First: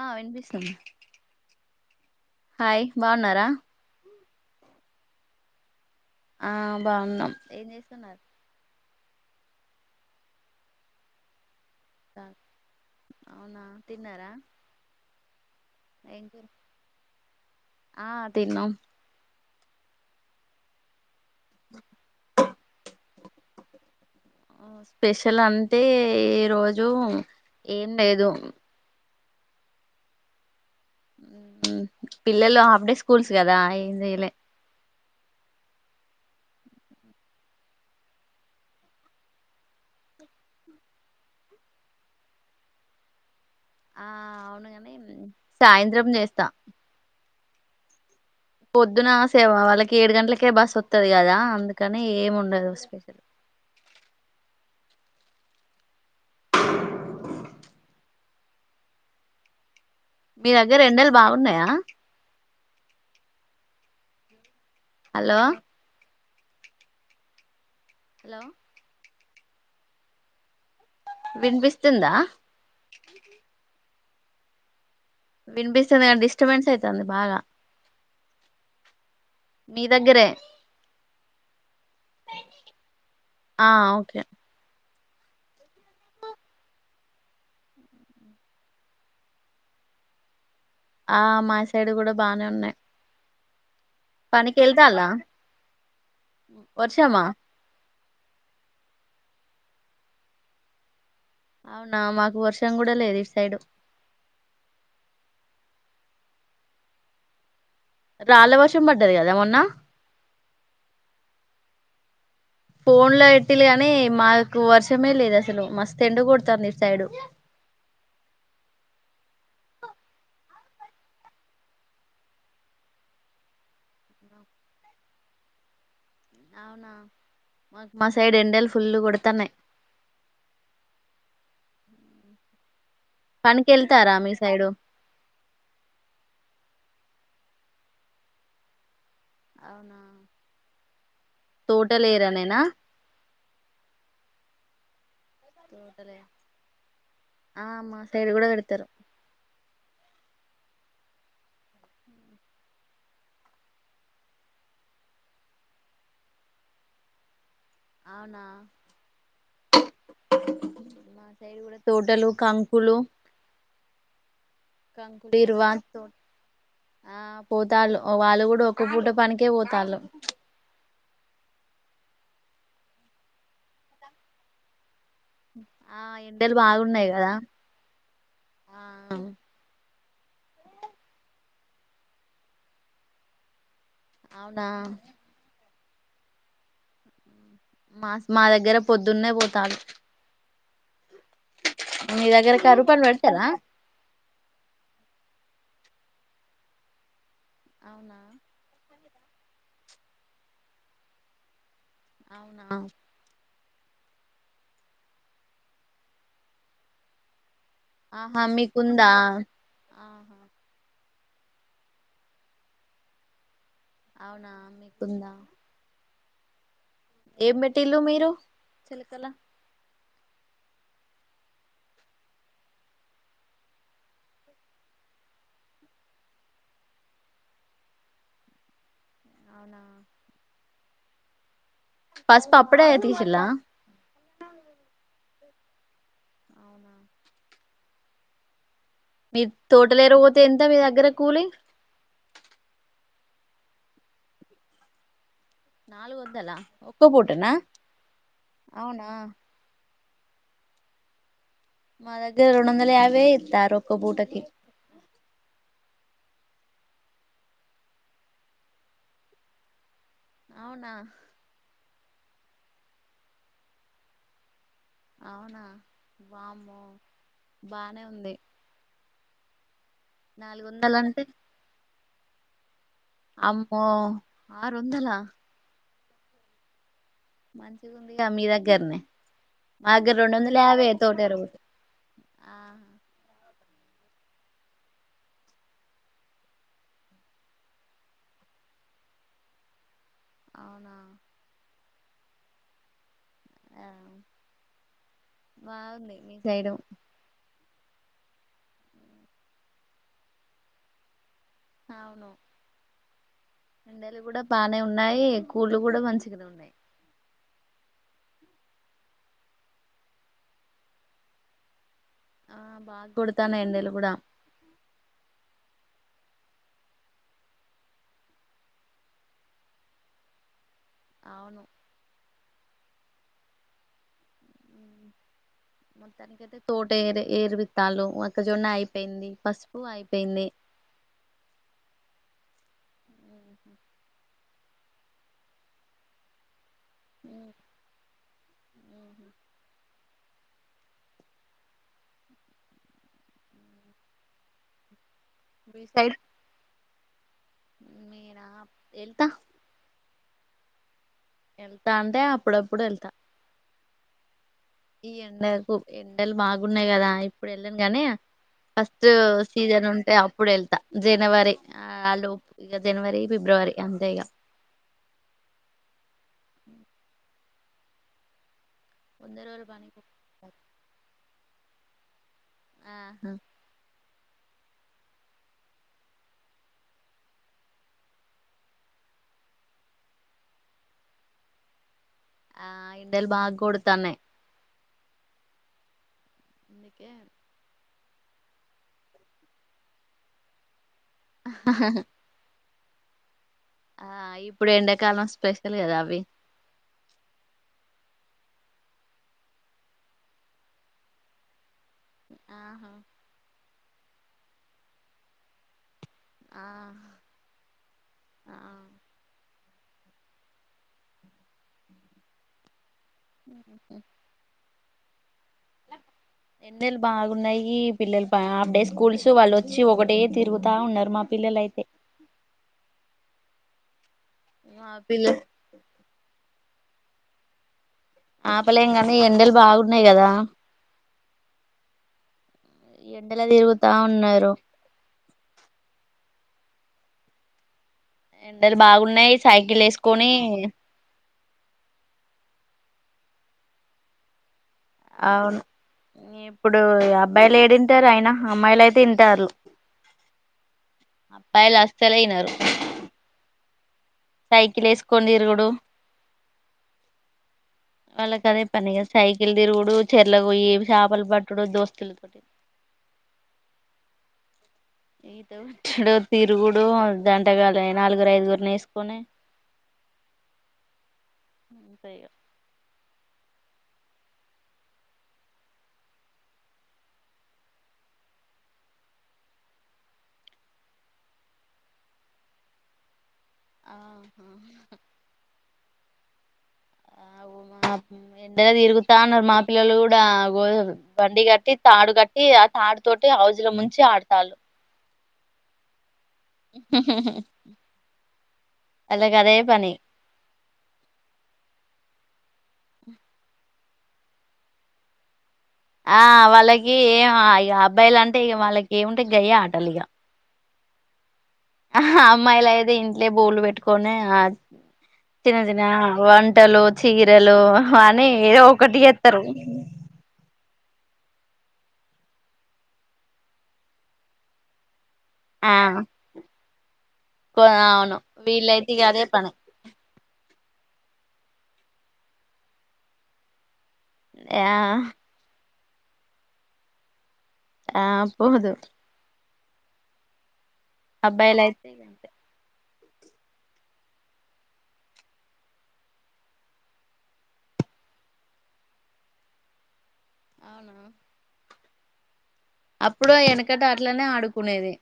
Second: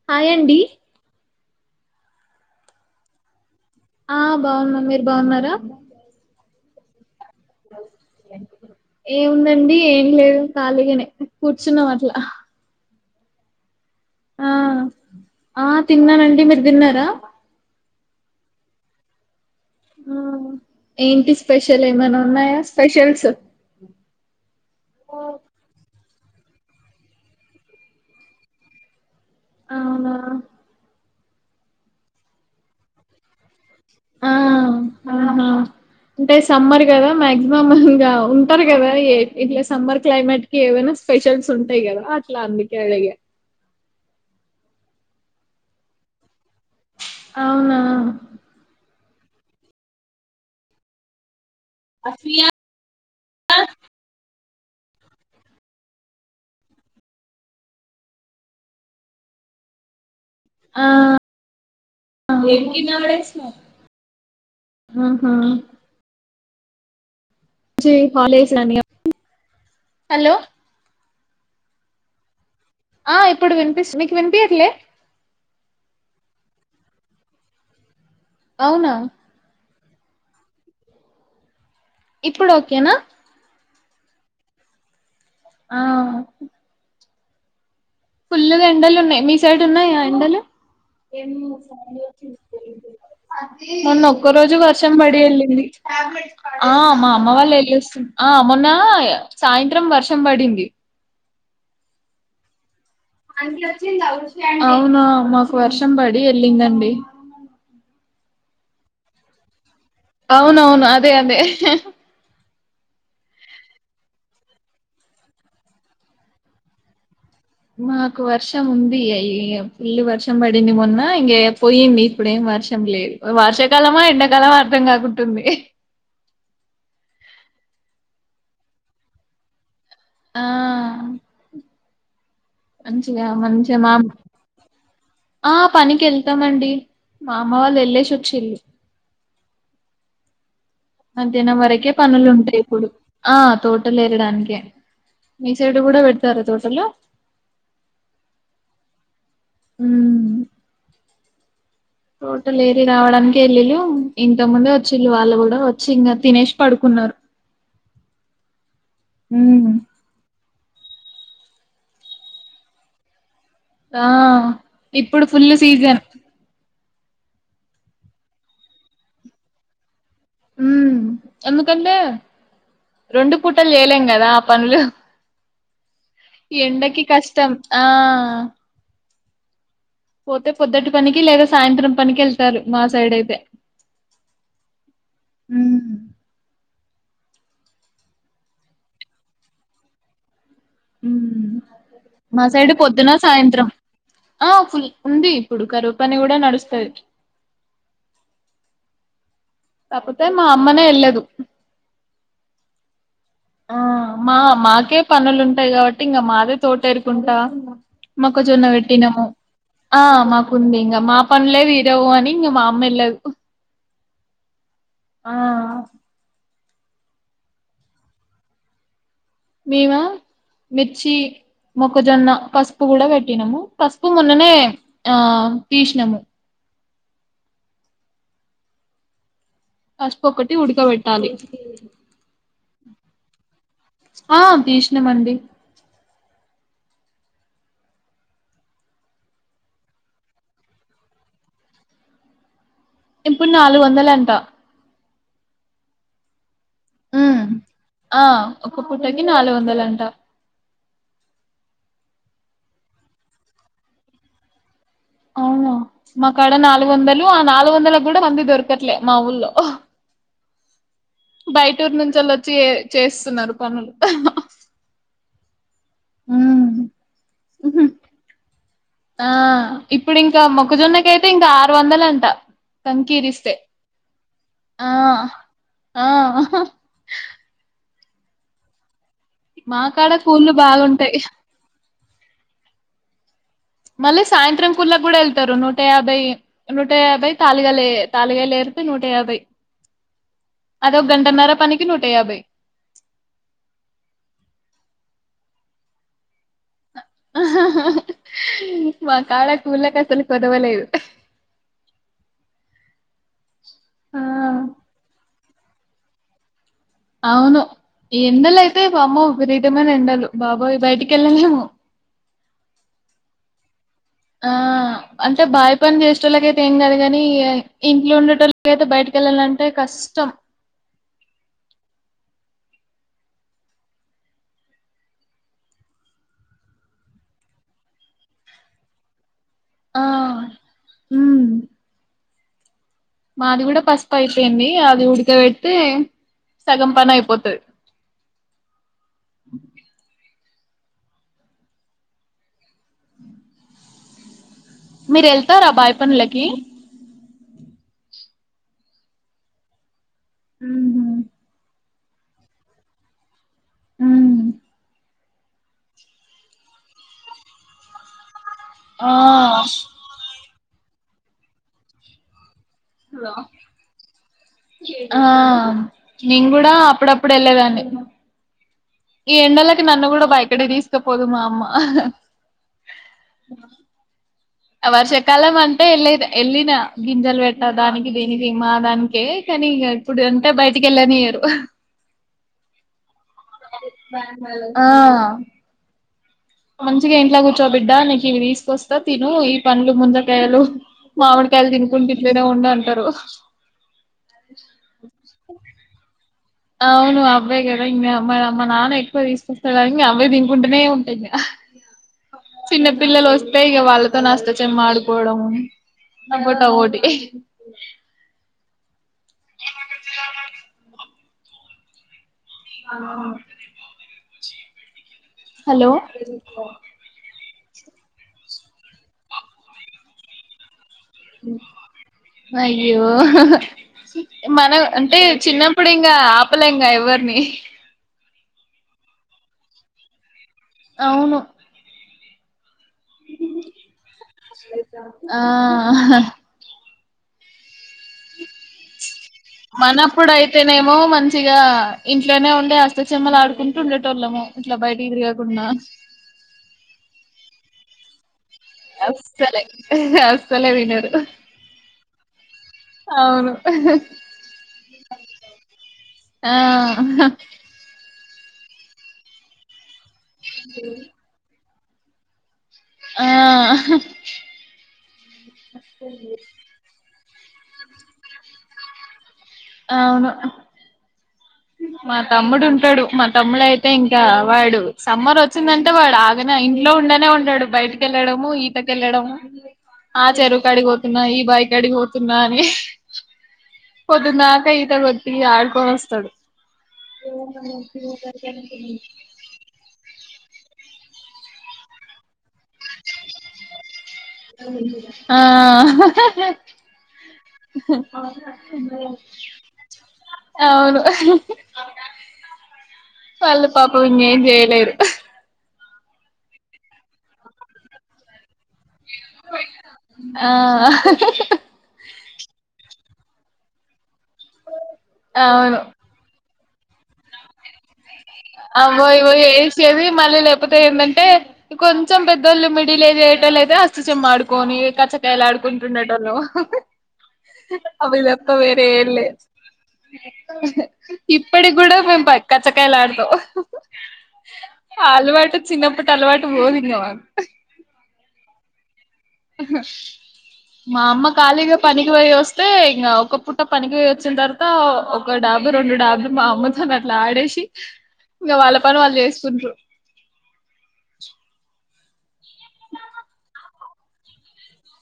ఆ హాయ్ అండి వినిపిస్తుంది. హాయ్ బాగున్నారా? ఆ బాగున్నాన్. మీరు బాగున్నారా? ఆ బాగున్నాం. ఏం చేస్తున్నారు? ఏముందండి ఏం లేదు. ఖాళీగనే, కూర్చున్నాం అట్ల. అవునా తిన్న. ఆ. ఆ ఏం తిన్నానండి. కూర మీరు తిన్నారా? ఆ తిన్నాం ఆ ఏంటి స్పెషల్ ఏమన్నా ఉన్నాయా స్పెషల్స్ స్పెషల్ అంటే ఈ రోజు ఏం లేదు అవునా పిల్లలు హాఫ్ డే స్కూల్స్ గదా ఏంజెయ్యలే ఆ ఆహా అంటే సమ్మర్ గదా మాగ్జిమమ్ ఇంగా ఉంటర్ గదా ఇట్లా సమ్మర్ క్లైమేట్ కి ఏవైనా స్పెషల్స్ ఉంటాయి గదా అట్లా అందుకే అడిగా ఆ అవునుగాని సాయంత్రం జేస్తా అవునా పొద్దున సేవ వాళ్ళకి ఏడు గంటలకే బస్ వత్తది గదా అందు కనీ ఏమ్ ఉండదు స్పెషల్ మీ దగ్గర ఎండలు బాగున్నాయా కింద పడేసినావ్ ఆహ హలో హలో [inaudible] హలో వినిపిస్తుందా ఆ ఇప్పుడు వినిపిస్తు మీకు వినిపియట్లే వినిపిస్తుంది కానీ డిస్టర్బెన్స్ అయితుంది బాగా అవునా మీ దగ్గరే ఇప్పుడు ఓకేనా ఆ ఓకే ఆ ఫుల్గా ఎండలు ఉన్నాయి మీ సైడ్ ఉన్నాయా ఎండలు ఆ మా సైడ్ కూడా బానే ఉన్నాయి [unintelligible] మొన్న ఒక్క రోజు పనికి వర్షం వెళ్తాలా పడి యెళ్ళింది ఆ మా వర్షమా అమ్మ వాళ్ళు వెళ్ళొస్తురు ఆ మొన్న సాయంత్రం వర్షం బడింది అవునా మాకు వర్షం గూడా అవునా మాకు వర్షం బడి యెళ్ళిందండి రాళ్ళ వర్షం బడ్డది గదా మొన్న అవునవును అదే అదే ఫోన్ ల బెట్టిల్లు గానీ మాకు వర్షమే లేదు అసలు మస్త్ ఎండ గొడుతుంది ఇటు సైడు మాకు వర్షం ఉంది అయి ఫుల్ వర్షం పడింది మొన్న ఇంక పోయింది ఇప్పుడేం వర్షం లేదు వర్షాకాలమా ఎండాకాలమా అర్థం కాకుంటుంది అవునా మాకు మా సైడ్ ఎండలు ఫుల్లు కొడతున్నాయ్ ఆ మంచిగా పనికి మంచిగా మా వెళ్తారా మీ సైడు ఆ పనికి యెళ్తామండి మా అమ్మ వాళ్ళు ఎల్లేసి వచ్చిళ్ళు అవునా మధ్యాహ్నం వరకే పనులు ఉంటాయ్ తోటలేరానేనా ఇప్పుడు ఆ తోటలేయడానికే ఆ మా సైడ్ కూడా కడతరు ఉమ్ తోటల్ ఏరీ రావడానికి యెళ్ళిళ్ళు ఇంత ముందే వచ్చిళ్ళు వాళ్ళు గూడా వచ్చి ఇంకా తినేసి పడుకున్నారు అవునా ఉమ్ మా సైడ్ గూడా తోటలు కంకులు ఆ ఇప్పుడు కంకులు ఫుల్ ఇరువా సీజన్ తోట ఆ పోతాళ్ళు వాళ్ళు గూడా ఒక్క పూట పనికే పోతాళ్ళు ఉమ్ ఎందుకంటే రెండు పూటలు జేయలేం గదా ఆ పనులు ఆ ఎండలు ఈ ఎండకి బాగున్నాయి కదా కష్టం ఆ ఆ పోతే పొద్దటి పనికి లేదా సాయంత్రం పనికి వెళ్తారు మా సైడ్ అయితే అవునా ఉ మాస్ మా దగ్గర పొద్దున్నే పోతాలు మా దగ్గర సైడ్ కరువు పని పొద్దున పెడతారా సాయంత్రం ఆ ఫుల్ ఉంది ఇపుడు కరువు పని కూడా నడుస్తది అవునా కాపోతే మా అమ్మనే వెళ్ళదు అవునా ఆ మా మాకే పనులుంటాయి కాబట్టి ఇంకా మాదే తోటేరుకుంటా ఆహా మొక్కజొన్న మీకుందా వెట్టినము ఆ ఆహా మాకు ఉందింగా మా పనులే తీరవు అని ఇంగ మా అమ్మ ఎల్లదు అవునా మీకుందా ఏం పెట్టీలు మీరు చిలకల మేమా మిర్చి మొక్కజొన్న పసుపు కూడా పెట్టినాము పసుపు మొన్ననే ఆ తీసినాము. అవునా పసుపు ఒక్కటి ఉడకవేట్టాలి పసుపు అప్పుడే తీసిల్లా ఆ తిష్ణమండి అవునా మీ తోటలేర పోతే ఎంత మీ దగ్గర కూలి ఇప్పుడు నాలుగు వందలాంట నాలుగు వందలా ఒక్క ఉ పూటనా ఆ ఒక అవునా పుటకి నాలుగు వందలు అంటా మా దగ్గర రెండోందల యాబాయే ఇత్తారు ఒక్క పూటకి అవునా మా కాడ నాలుగు వందలు ఆ నాలుగు వందలకు కూడా మంది దొరకట్లే మా ఊళ్లో అవునా బయటూరు నుంచేళ్ళి వచ్చి ఏ చేస్తున్నారు పనులు అవునా ఉమ్. వామ్మో బానే ఉంది ఆ ఇప్పుడు ఇంకా నాలుగు వందలు అంటే మొక్కజొన్నకైతే ఇంకా ఆరు వందలు అంట కంకి ఇరిస్తే అమ్మో ఆరు ఆ వందలా ఆ మంచి గుందిగా మీ దగ్గరనే మా కాడ దగ్గర రెండు కూళ్ళు వందల యాబాయే తోట బాగుంటాయి ఏరా వో ఆ మళ్ళీ సాయంత్రం కుళ్ళ కూడా వెళ్తారు నూట యాభై నూట యాభై తాలిగా లే తాలిగా లేరు అంటే నూట యాభై అవునా అదొ గంటన్నర పనీకి నూట యాభై ఆ బాగుంది మీ సైడు మా కాడ కూళ్ళకు అసలు కొదవలేదు అవును ఎండలు ఆ కూడా బానే ఉన్నాయి కూళ్లు కూడా మంచిగానే ఉన్నయి అవును ఎండలు అయితే వామ్మో విపరీతమైన ఎండలు బాబోయి బయటికి వెళ్ళలేము ఆ బాగా కొడతానై ఎండలు కూడా ఆ అంటే బాయి పని చేసేటోళ్ళకైతే ఏం కాదు కని ఇంట్లో ఉండే టోళ్ అయితే బయటకి వెళ్ళాలంటే కష్టం అవును మొత్తానినికియితే తోట ఏరు ఏరువిత్తాలు ఒకక్కజొన్న అయిపోయింది పసుపు ఆ అయిపోయింది ఉమ్ మాది కూడా పసుపు అయిపోయింది అది ఉడకబడితే సగం పనయిపోతది అ మీరు వెళ్తారా మీ బాయ్ సైడ్ పనులకి నేనా వెళ్తా ఉమ్ డాంటే అప్పుడప్పుడు వెళ్తా ఈ ఎండలకు ఎండలు బాగున్నాయి కదా ఇప్పుడు వెళ్ళను గాని ఫస్ట్ ఆ సీజన్ ఉంటే అప్పుడు వెళ్తా జనవరి ఆ లోపు ఇక జనవరి ఫిబ్రవరి అంతే ఇక ఆ నేను కూడా అప్పుడప్పుడు బేలేదాన్ని ఈ వంద రోజులు ఎండలకి పనికి నన్ను కూడా బయటకి తీసుకపోదు మా అమ్మ ఆహా వర్షకాలం అంటే వెళ్ళ వెళ్ళిన గింజలు పెట్ట దానికి దీనికి మా దానికి కానీ ఇగ ఇప్పుడు అంటే బయటికి వెళ్ళన నియ్యరు ఆ ఎండలు బాగ కొడుతన్నేయి ఆ అందుకే మంచిగా ఇంట్లా కూర్చో బిడ్డ నీకు ఇవి తీసుకొస్తా తిను ఈ పంలు ముంజకాయలు మామిడికాయలు తినుకున్టు ఇట్లనే ఉండు అంటారు ఆ ఇప్పుడు ఎండాకాలం స్పెషల్ కదా అవి అవును అవే కదా ఇంకా మ మా నాన్న ఎక్కువ తీసుకుస్తాడు ఇంక అవే తింకుంటూనే ఉంటాయి ఇంక చిన్న ఆహా పిల్లలు వస్తే ఇక వాళ్ళతో అష్టచమ్మ ఆడుకోవడంము ఆ మంగోటా ఓటి ఆ ఏం అక్క అవును హలో ఈ పిల్లలు హాఫ్ డే స్కూల్స్ వాళ్ళుచ్చి ఒకటే తిరుగుతా ఉన్నారు మా పిల్లలు అయితే ఉమ్ అయ్యో మనం మా అంటే పిల్ల చిన్నప్పుడు ఇంకా అపలెంగా ఎవరిని ఆపలేమ్ కానీ ఎండలు బాగున్నాయి కదా అవును ఎండలో తిరుగుతా ఉన్నారు ఆ ఆహా ఎండలు బాగున్నాయి సైకిల్ మనప్పుడు వేసుకొని అయితేనేమో మంచి మంచిగా ఇంట్లోనే ఉండే అస్తచమ్మలు ఆడుకుంటూ ఉండేట వాళ్ళము అవును ఇప్పుడు అబ్బాయిలు ఏడుంటారు అయినా అమ్మాయిలు అయితే ఇంటారు అసలే అసలే వినరు అబ్బాయిలు అస్సలే వినరు అవును ఆహా సైకిల్ వేసుకొని తిరుగుడు ఆ వాళ్ళకి అదే పనిగాద సైకిల్ తిరుగుడు చెరలకి పోయి చాపలు పట్టుడు దోస్తులతోటి ఆ ఆహా టుడు తిరుగుడు జంటగాలని నాలుగురు ఐదుగురుని ఎసుకొని అవును అంతే మా ఇగ తమ్ముడు ఉంటాడు మా తమ్ముడు అయితే ఇంకా వాడు సమ్మర్ వచ్చిందంటే వాడు ఆగనే ఇంట్లో ఉండనే ఉంటాడు బయటికెళ్ కెళ్ళడము ఈత కళ్డము ఆ చెరువుకు కాడిగిపోతున్నా ఈ బాయికి కాడిగిపోతున్నా అని ఆహా పోదుందాక ఈత కొట్టి ఆడుకొని వస్తాడు ఆ ఉమ ఎండకి తిరుగుతాన్నారు మా పిల్లలు కూడా గో బండి గట్ ట్టి తాడు కట్టి ఆ తాడు తోటి హజులో ముంచి ఆడతాలు ఆ ఆహా హా హా వాళ్ళకి అదే పని అవును ఆహా వాళ్ళు పాపం ఇంకేం చేయలేరు హా ఆ వాళ్ళకి ఏ ఇక అబ్బాయిలు అంటే ఇక వాళ్ళకి ఏముంటే గయే ఆటలు ఇక ఆ అమ్మాయిలు అయితే ఇంట్లే బోలు పెట్టుకొని ఆ తిన అవును తిన వ బట్టలు చీరలు అని ఏదో ఒకటి అబో ఇగో చేత్తరు ఏసేది మళ్ళ నేప్ కాకపోతే ఏంటంటే ఇం కొంచెం పెద్దోళ్ళు మిడిలే చేయటలు అయితే అష్తా చేమ్మ అడుకొని కాలా ఆ ఆడుకుంటుడెన్టోల్లు కొ అవును అవి తప్ప వేరే వీళ్ళైతే ఇగ ఎం అదే లేదు పని ఇప్పటి కూడా మేము ప కాచ్చకాయలు ఆడుతాం ఆ చిన్నప్పుటి అలవాటు పోదు ఇంగా మాకు ఆ పోదు మా అమ్మ కాళీగా అబ్బాయిలయితే ఇగ పనికిపోయి వస్తే ఇంగా ఒక పుట్ట పనికిపోయి వచ్చిన తర్వాత ఒక డాబు రెండు డాబు మా అమ్మతోని అట్లా ఆడేసి ఇంకా వాళ్ళ పని వాళ్ళు చేసుకుంట్రు అవునా ఇక్కట అట్లనే ఆడుకునేది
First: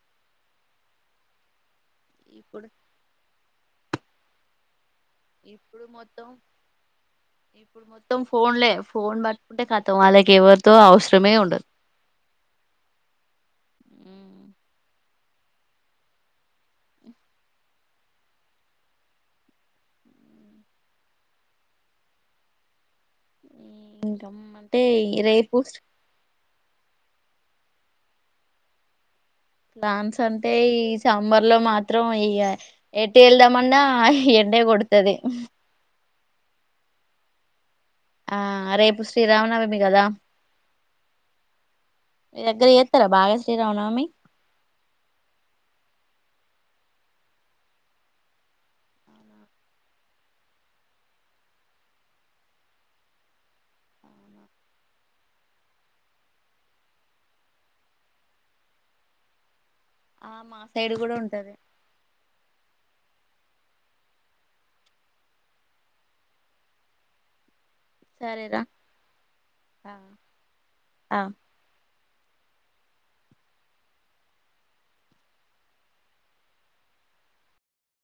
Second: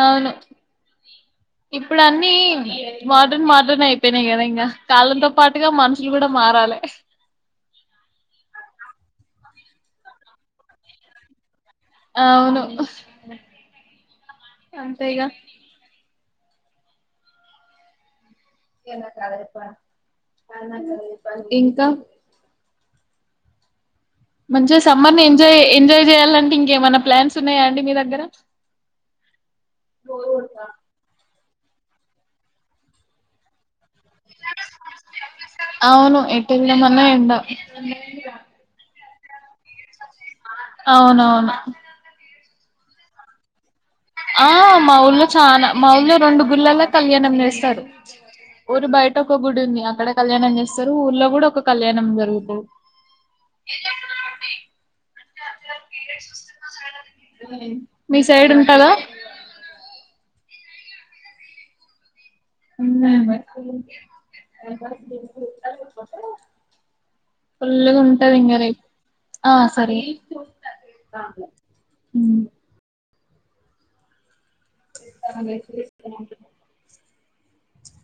అవును ఇప్పుడు అన్నీ ఇప్పుడు మోడర్న్ మార్ డ్రన్ అయిపోయి కదా ఇంకా ఇప్పుడు మొత్తం ఇప్పుడు మొత్తం ఫోన్లే ఫోన్ బట్టి కుంటే కతం వాళ్ళకి ఎవరితో అవసరమే ఉండదు అవును అంతేగా ఇంకా ఉమ్ మంచిగా సమ్మర్ ని ఎంజాయ్ ఎంజాయ్ చేయాలంటే ఇంకా ఏమన్నా ప్లాన్స్ ఉన్నాయా అండి మీ దగ్గర ప్లాన్స్ అంటే ఈ సమ్మర్ ల్లో మాత్రం ఇగ ఏటూ ఎళ్దామన్నా ఎండే కోడ్తాది అవును ఏటు వెళ్దాం అన్న ఎండ ఆ రేపు శ్రీరామనవమి కదా అవునవును మీ దగ్గర ఎస్తారా బాగా శ్రీరావునమి ఆ మా ఊల్లో చాలా మా ఊల్లో రెండు గుళ్ళాల కళ్యాణం చేస్తాడు ఊరు బయట ఒక గుడి ఉంది అక్కడ కళ్యాణం చేస్తారు ఊర్లో కూడా ఒక కళ్యాణం జరుగుతాది ఉమ్ మీ సైడ్ ఉంటదా ఆ మా సైడ్ కూడా ఉంటది ఉమ్ భక్తులు ఫూల్లుగా ఉంటది ఇంకా సరేరా రేపు ఆ సరే ఆ ఉమ్